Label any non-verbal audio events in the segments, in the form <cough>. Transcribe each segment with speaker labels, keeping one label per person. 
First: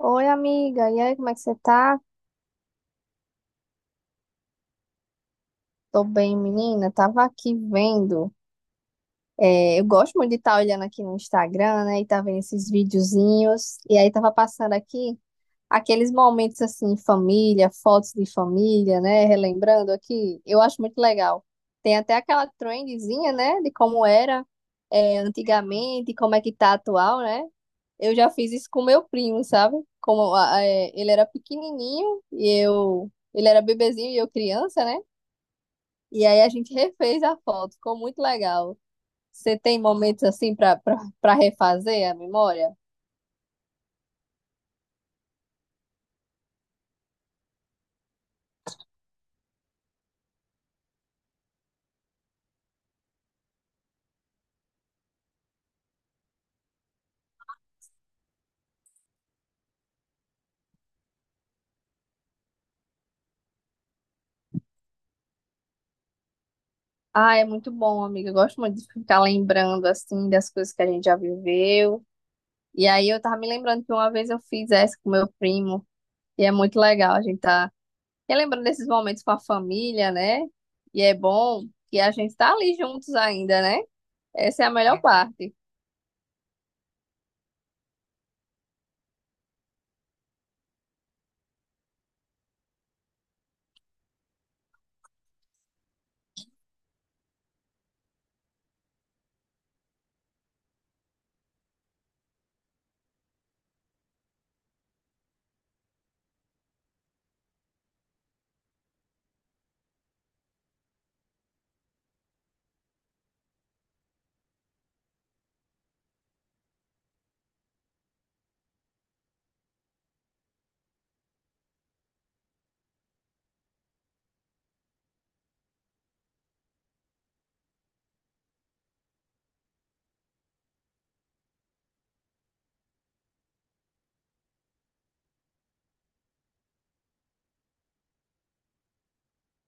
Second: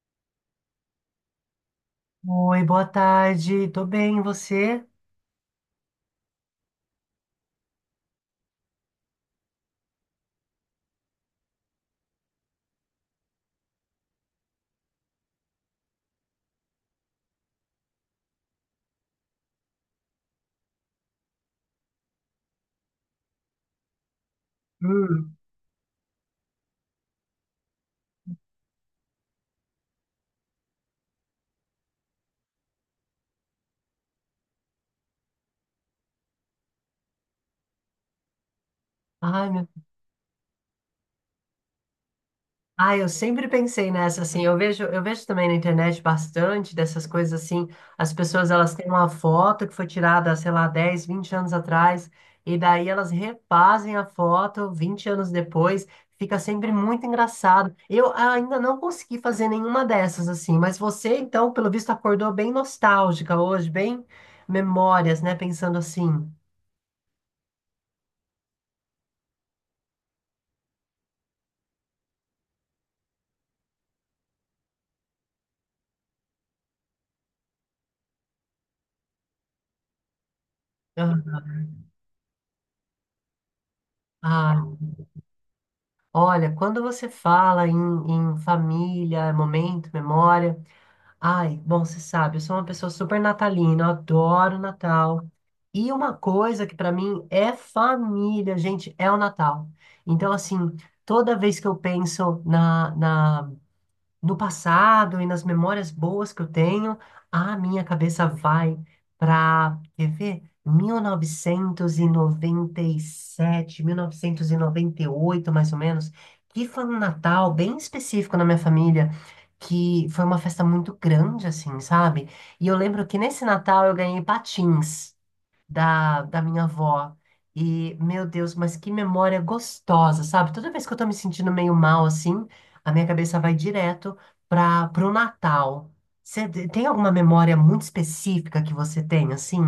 Speaker 1: Oi, amiga. E aí, como é que você tá?
Speaker 2: Oi, boa tarde. Tô bem, e você?
Speaker 1: Tô bem, menina. Tava aqui vendo. Eu gosto muito de estar olhando aqui no Instagram, né? E tá vendo esses videozinhos. E aí, tava passando aqui. Aqueles momentos assim, família, fotos de família, né? Relembrando aqui, eu acho muito legal. Tem até aquela trendzinha, né? De como era
Speaker 2: Hum.
Speaker 1: antigamente, como é que tá atual, né? Eu já fiz isso com meu primo, sabe? Ele era pequenininho e eu, ele era bebezinho e eu criança, né? E aí a gente refez a foto, ficou muito legal.
Speaker 2: Ai,
Speaker 1: Você
Speaker 2: meu...
Speaker 1: tem momentos assim para para refazer a memória?
Speaker 2: Ai, eu sempre pensei nessa assim. Eu vejo também na internet bastante dessas coisas assim. As pessoas elas têm uma foto que foi tirada, sei lá, 10, 20 anos atrás, e daí elas refazem a foto 20 anos depois. Fica sempre muito engraçado. Eu ainda não consegui fazer nenhuma dessas assim, mas você então, pelo visto, acordou bem nostálgica hoje, bem memórias, né? Pensando assim.
Speaker 1: Ah, é muito bom, amiga. Eu gosto muito de ficar lembrando, assim, das coisas que a gente já viveu. E aí eu tava me lembrando que uma vez eu fiz essa com meu primo. E é muito legal a gente tá relembrando desses momentos com a família, né? E é bom que a gente tá ali juntos ainda, né? Essa é
Speaker 2: Ah,
Speaker 1: a melhor parte.
Speaker 2: olha, quando você fala em família, momento, memória. Ai, bom, você sabe, eu sou uma pessoa super natalina, eu adoro Natal. E uma coisa que pra mim é família, gente, é o Natal. Então, assim, toda vez que eu penso na no passado e nas memórias boas que eu tenho, a minha cabeça vai para, quer ver? 1997, 1998, mais ou menos, que foi um Natal bem específico na minha família, que foi uma festa muito grande, assim, sabe? E eu lembro que nesse Natal eu ganhei patins da minha avó. E, meu Deus, mas que memória gostosa, sabe? Toda vez que eu tô me sentindo meio mal assim, a minha cabeça vai direto para pro Natal. Você tem alguma memória muito específica que você tem, assim?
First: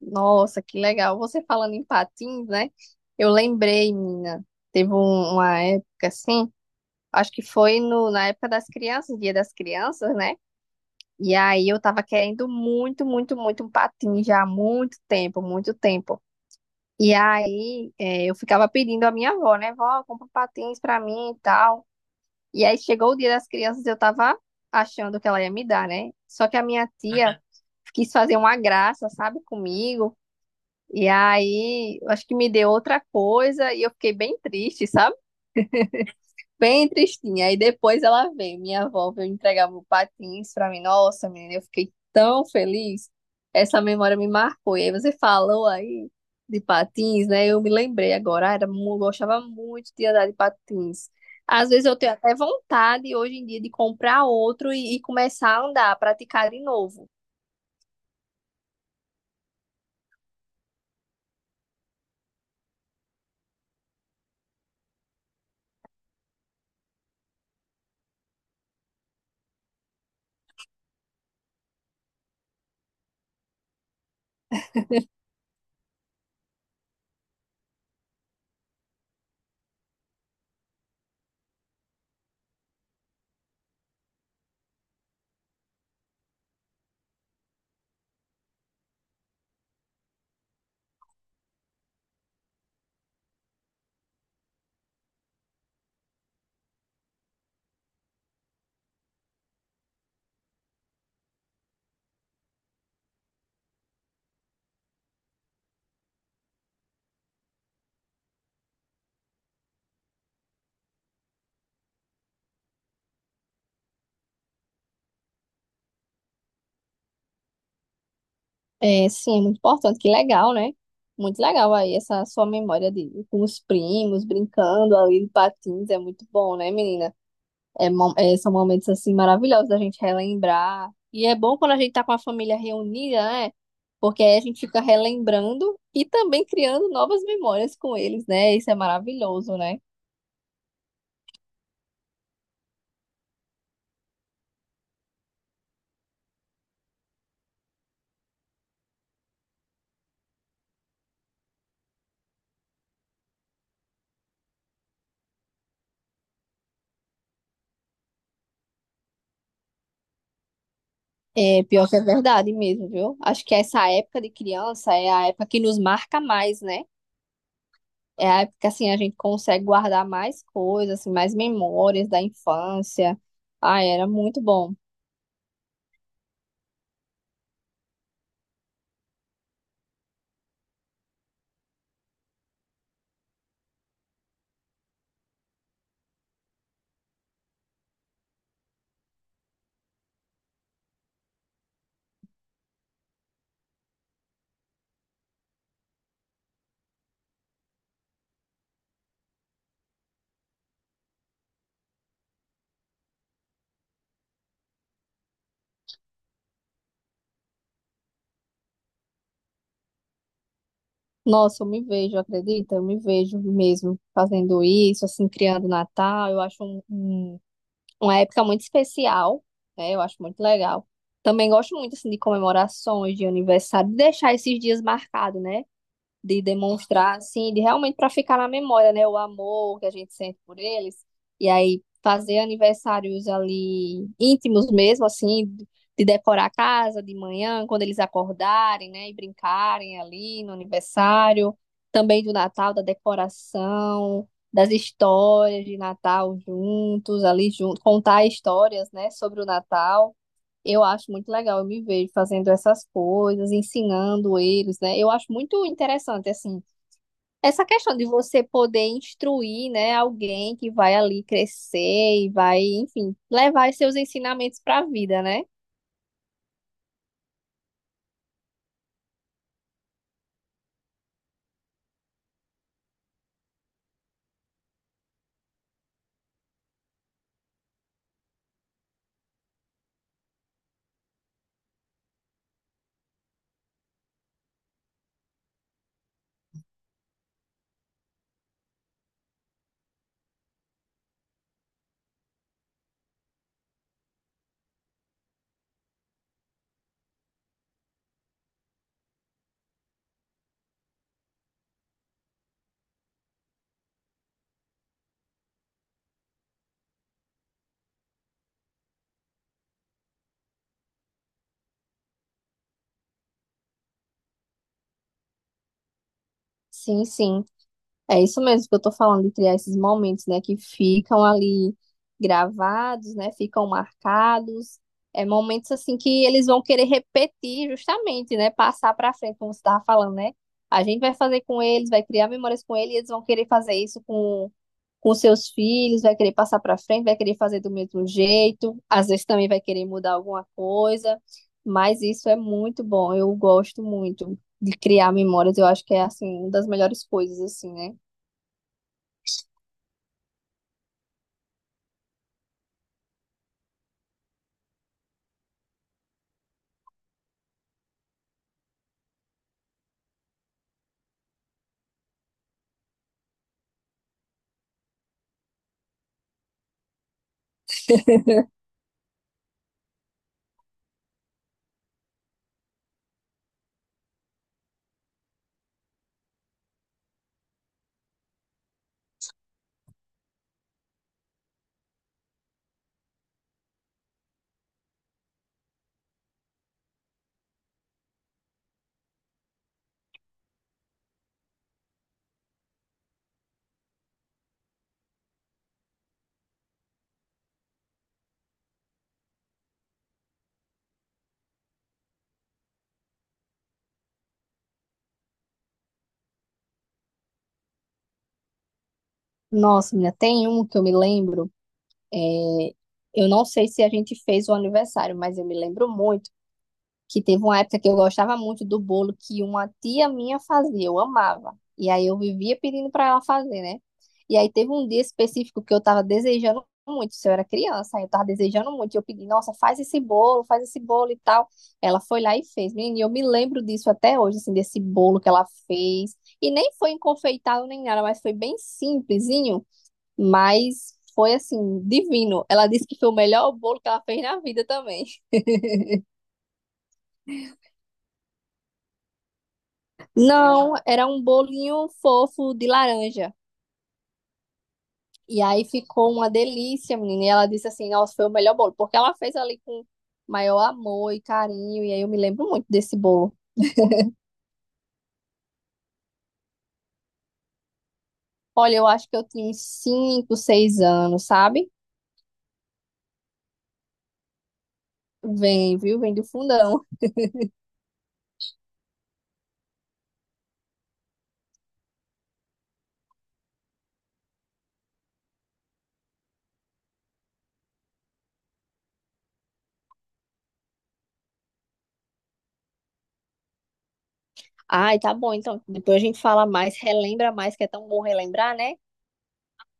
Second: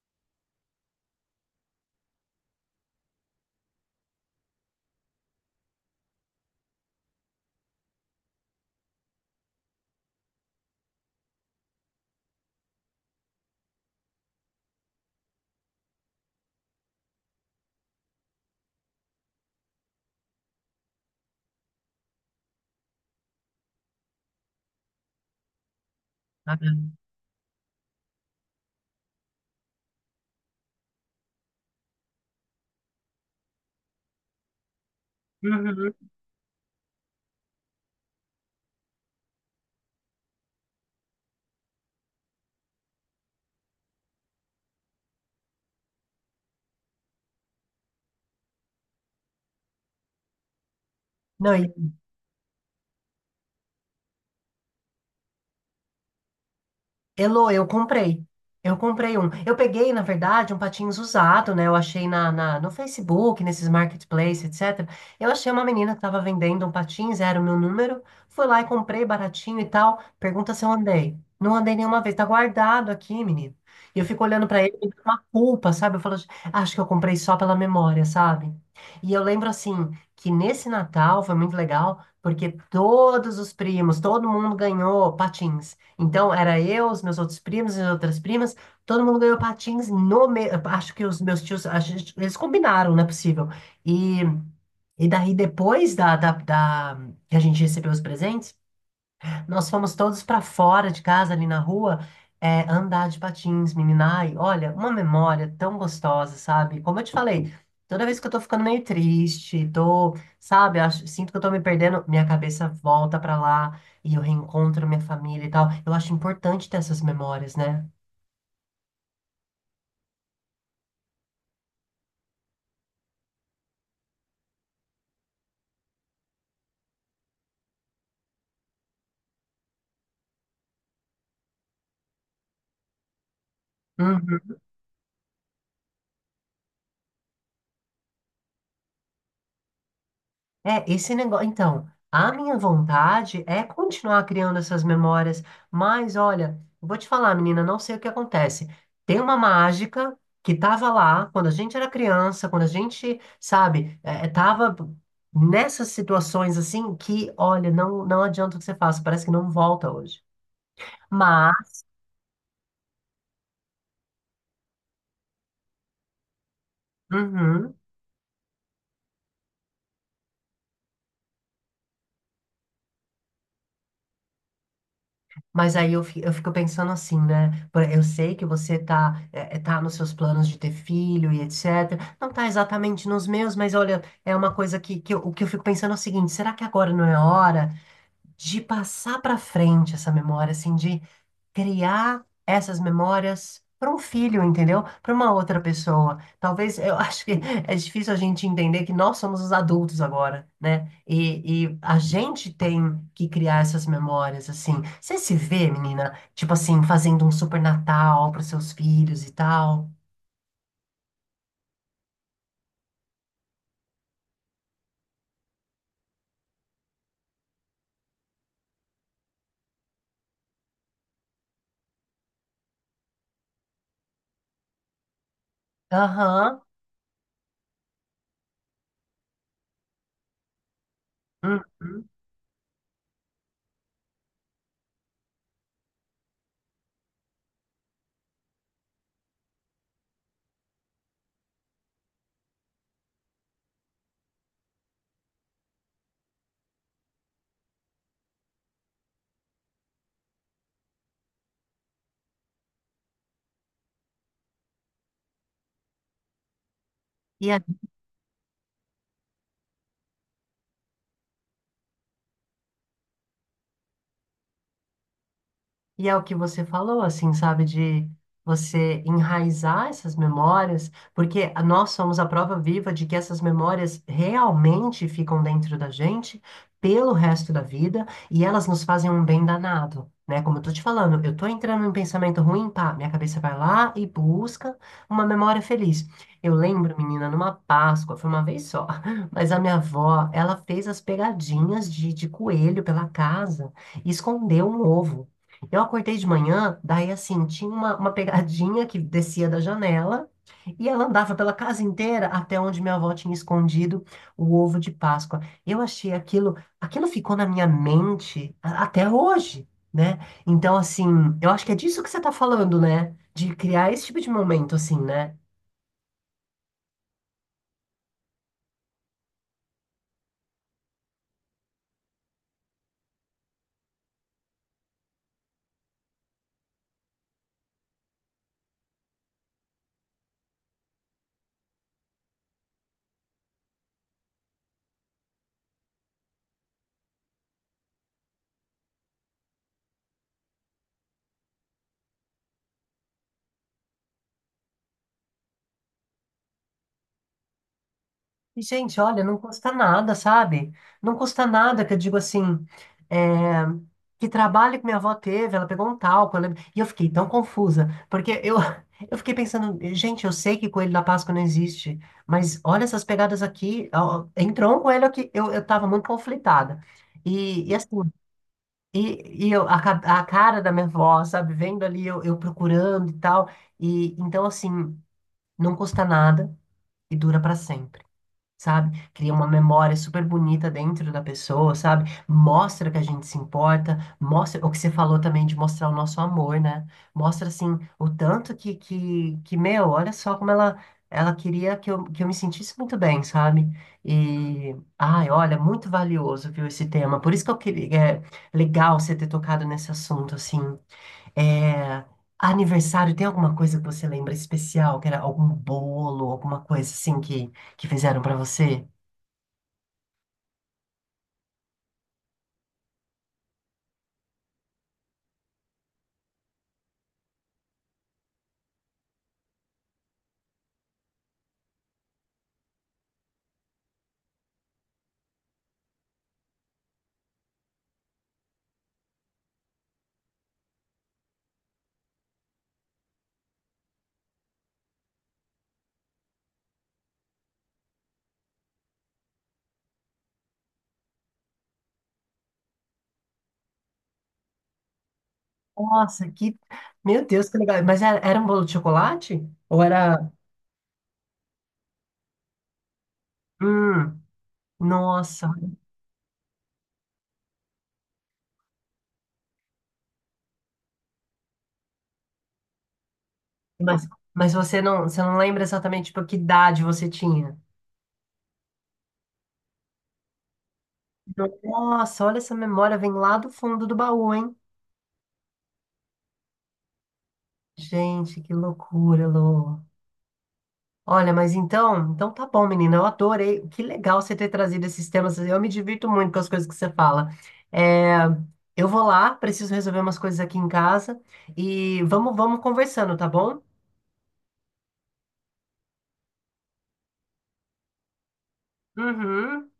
Speaker 1: Nossa, que legal. Você falando em patins, né? Eu lembrei, menina. Teve uma época, assim, acho que foi no, na época das crianças, Dia das Crianças, né? E aí eu tava querendo muito, muito, muito um patinho já há muito tempo, muito tempo. E aí eu ficava pedindo à minha avó, né? Vó, compra um patins pra mim e tal. E aí chegou o dia das crianças, eu tava achando que ela ia me dar, né? Só que
Speaker 2: Ah,
Speaker 1: a minha tia quis fazer uma graça, sabe, comigo. E aí, eu acho que me deu outra coisa e eu fiquei bem triste, sabe?
Speaker 2: uhum.
Speaker 1: Bem tristinha. Aí depois ela vem, minha avó veio entregar meu patins pra mim. Nossa, menina, eu fiquei tão feliz. Essa memória me marcou. E aí você falou aí de patins, né? Eu me lembrei agora. Ah, era, gostava muito de andar de patins.
Speaker 2: Não,
Speaker 1: Às
Speaker 2: e
Speaker 1: vezes eu tenho até vontade hoje em dia de comprar outro e começar a andar, a praticar de novo.
Speaker 2: Elô, eu comprei. Eu comprei um. Eu peguei, na verdade, um patins usado, né? Eu achei no Facebook, nesses marketplaces, etc. Eu achei uma menina que estava vendendo um patins, era o meu número. Fui lá e comprei baratinho e tal. Pergunta se eu andei. Não andei nenhuma vez. Tá guardado aqui, menino. E eu fico olhando pra ele, me dá uma culpa, sabe? Eu falo, acho que eu comprei só pela memória, sabe? E eu lembro, assim, que nesse Natal foi muito legal, porque todos os primos, todo mundo ganhou patins. Então, era eu, os meus outros primos, as outras primas, todo mundo ganhou patins no me... Acho que os meus tios, eles combinaram, não é possível. E, e daí, depois que a gente recebeu os presentes, nós fomos todos para fora de casa, ali na rua, andar de patins, menina. Ai, olha, uma memória tão gostosa, sabe? Como eu te falei, toda vez que eu tô ficando meio triste, tô, sabe, acho, sinto que eu tô me perdendo, minha cabeça volta para lá e eu reencontro minha família e tal. Eu acho importante ter essas memórias, né?
Speaker 1: É, sim, é muito importante. Que legal, né? Muito legal aí essa sua memória de com os primos brincando ali de patins. É muito bom, né, menina? São momentos assim maravilhosos da gente relembrar. E é bom quando a gente tá com a família reunida, né? Porque aí a
Speaker 2: Uhum.
Speaker 1: gente fica relembrando e também criando novas memórias com eles, né? Isso é maravilhoso, né?
Speaker 2: É, esse negócio. Então, a minha vontade é continuar criando essas memórias, mas olha, vou te falar, menina, não sei o que acontece. Tem uma mágica que tava lá quando a gente era criança, quando a gente, sabe, tava nessas situações assim que, olha, não adianta o que você faça, parece que não volta hoje.
Speaker 1: É
Speaker 2: Mas,
Speaker 1: pior que é verdade mesmo, viu? Acho que essa época de criança é a época que nos marca mais, né?
Speaker 2: uhum.
Speaker 1: É a época que assim a gente consegue guardar mais coisas, assim, mais memórias da infância. Ah, era muito bom.
Speaker 2: Mas aí eu, eu fico pensando assim, né? Eu sei que você tá, tá nos seus planos de ter filho e etc. Não tá exatamente nos meus, mas olha, é uma coisa o que eu fico pensando é o seguinte: será que agora não é hora de passar para frente essa memória, assim, de criar essas memórias para um filho, entendeu? Para uma outra pessoa. Talvez eu <laughs> acho que é difícil a gente entender que nós somos os adultos agora, né? E a gente tem que criar essas memórias, assim. Você se vê, menina, tipo assim, fazendo um super Natal para seus filhos e tal?
Speaker 1: Nossa, eu me vejo, acredita? Eu me vejo mesmo fazendo isso, assim, criando Natal. Eu acho uma época muito especial, né? Eu acho muito legal. Também gosto muito, assim, de comemorações, de aniversário, de deixar esses dias marcados, né? De
Speaker 2: Aham.
Speaker 1: demonstrar, assim, de realmente para ficar na memória, né? O amor que a gente sente por eles. E aí
Speaker 2: Uhum.
Speaker 1: fazer aniversários ali íntimos mesmo, assim, de decorar a casa de manhã, quando eles acordarem, né? E brincarem ali no aniversário. Também do Natal, da decoração, das histórias de Natal juntos, ali junto, contar histórias, né? Sobre o Natal. Eu acho muito legal, eu me vejo fazendo essas coisas, ensinando eles, né? Eu acho muito interessante, assim,
Speaker 2: E
Speaker 1: essa questão de você poder instruir, né, alguém que vai ali crescer e vai, enfim, levar esses seus ensinamentos para a vida, né?
Speaker 2: E é o que você falou, assim, sabe, de você enraizar essas memórias, porque nós somos a prova viva de que essas memórias realmente ficam dentro da gente pelo resto da vida e elas nos fazem um bem danado, né? Como eu tô te falando, eu tô entrando em pensamento ruim, pá, minha cabeça vai lá e busca uma memória feliz. Eu lembro, menina, numa Páscoa, foi uma vez só, <laughs> mas a minha avó, ela fez as pegadinhas de coelho pela casa e escondeu um ovo. Eu acordei de manhã, daí assim, tinha uma pegadinha que descia da janela e ela andava pela casa inteira até onde minha avó tinha escondido o ovo de Páscoa. Eu achei aquilo, aquilo ficou na minha mente até hoje, né? Então, assim, eu acho que é disso que você tá falando, né? De criar esse tipo de momento, assim, né?
Speaker 1: Sim, sim. É isso mesmo que eu tô falando, de criar esses momentos, né, que ficam ali gravados, né, ficam marcados. É momentos assim que eles vão querer repetir justamente, né, passar para frente, como você estava falando, né? A gente vai fazer com eles, vai criar memórias com eles, e eles vão querer fazer isso com seus filhos, vai querer passar para frente, vai querer fazer do mesmo jeito, às vezes também vai querer mudar alguma coisa, mas isso é muito bom. Eu gosto muito de criar memórias, eu acho que é assim, uma das melhores coisas assim, né?
Speaker 2: Gente, olha, não custa nada, sabe? Não custa nada que eu digo assim, é, que trabalho que minha avó teve, ela pegou um talco, e eu fiquei tão confusa, porque eu, <laughs> eu fiquei pensando, gente, eu sei que coelho da Páscoa não existe, mas olha essas pegadas aqui, ó, entrou um coelho aqui, eu tava muito conflitada. E, e assim, a cara da minha avó, sabe, vendo ali, eu procurando e tal, e então assim, não custa nada e dura pra sempre, sabe? Cria uma memória super bonita dentro da pessoa, sabe? Mostra que a gente se importa, mostra o que você falou também de mostrar o nosso amor, né? Mostra assim o tanto que meu, olha só como ela queria que eu me sentisse muito bem, sabe? E ai, olha, muito valioso, viu, esse tema. Por isso que eu queria, é legal você ter tocado nesse assunto assim. É, aniversário, tem alguma coisa que você lembra especial? Que era algum bolo, alguma coisa assim que fizeram pra você?
Speaker 1: Nossa, menina, tem um que eu me lembro. é, eu não sei se a gente fez o aniversário, mas eu me lembro muito que teve uma época que eu gostava muito do bolo que uma tia minha fazia, eu amava. E aí eu vivia pedindo para ela fazer, né? E aí teve um dia específico que eu tava desejando muito, se eu era criança, eu tava desejando muito. E eu pedi, nossa, faz esse bolo e tal. Ela foi lá e fez. Menina, e eu me lembro disso até hoje, assim, desse bolo que ela fez. E nem foi enfeitado nem nada, mas foi bem simplesinho. Mas foi assim, divino. Ela disse que foi o melhor bolo que ela fez na vida também.
Speaker 2: Nossa, que. Meu Deus, que legal. Mas era um bolo de chocolate? Ou era.
Speaker 1: Não, era um bolinho fofo de laranja.
Speaker 2: Hum,
Speaker 1: E
Speaker 2: nossa.
Speaker 1: aí ficou uma delícia, menina. E ela disse assim: nossa, foi o melhor bolo. Porque ela fez ali com maior amor e carinho. E aí eu me lembro muito desse bolo.
Speaker 2: Mas, mas você não lembra exatamente tipo, que idade você tinha?
Speaker 1: Olha, eu acho que eu tinha uns 5, 6 anos, sabe?
Speaker 2: Nossa, olha essa memória, vem lá do fundo do baú, hein?
Speaker 1: Vem, viu? Vem do fundão.
Speaker 2: Gente, que loucura, Lô. Olha, mas então, então tá bom, menina. Eu adorei. Que legal você ter trazido esses temas. Eu me divirto muito com as coisas que você fala. É, eu vou lá, preciso resolver umas coisas aqui em casa e vamos conversando, tá bom?
Speaker 1: Ai, tá bom. Então, depois a gente fala mais, relembra mais, que é tão bom relembrar, né?
Speaker 2: Uhum.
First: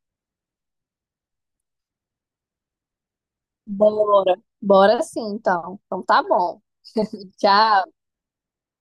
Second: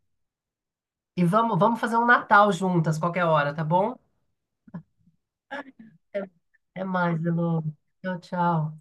Speaker 2: E vamos fazer um Natal juntas, qualquer hora, tá bom?
Speaker 1: Bora. Bora sim, então. Então tá bom.
Speaker 2: Até mais, Elô.
Speaker 1: Tchau.
Speaker 2: Tchau.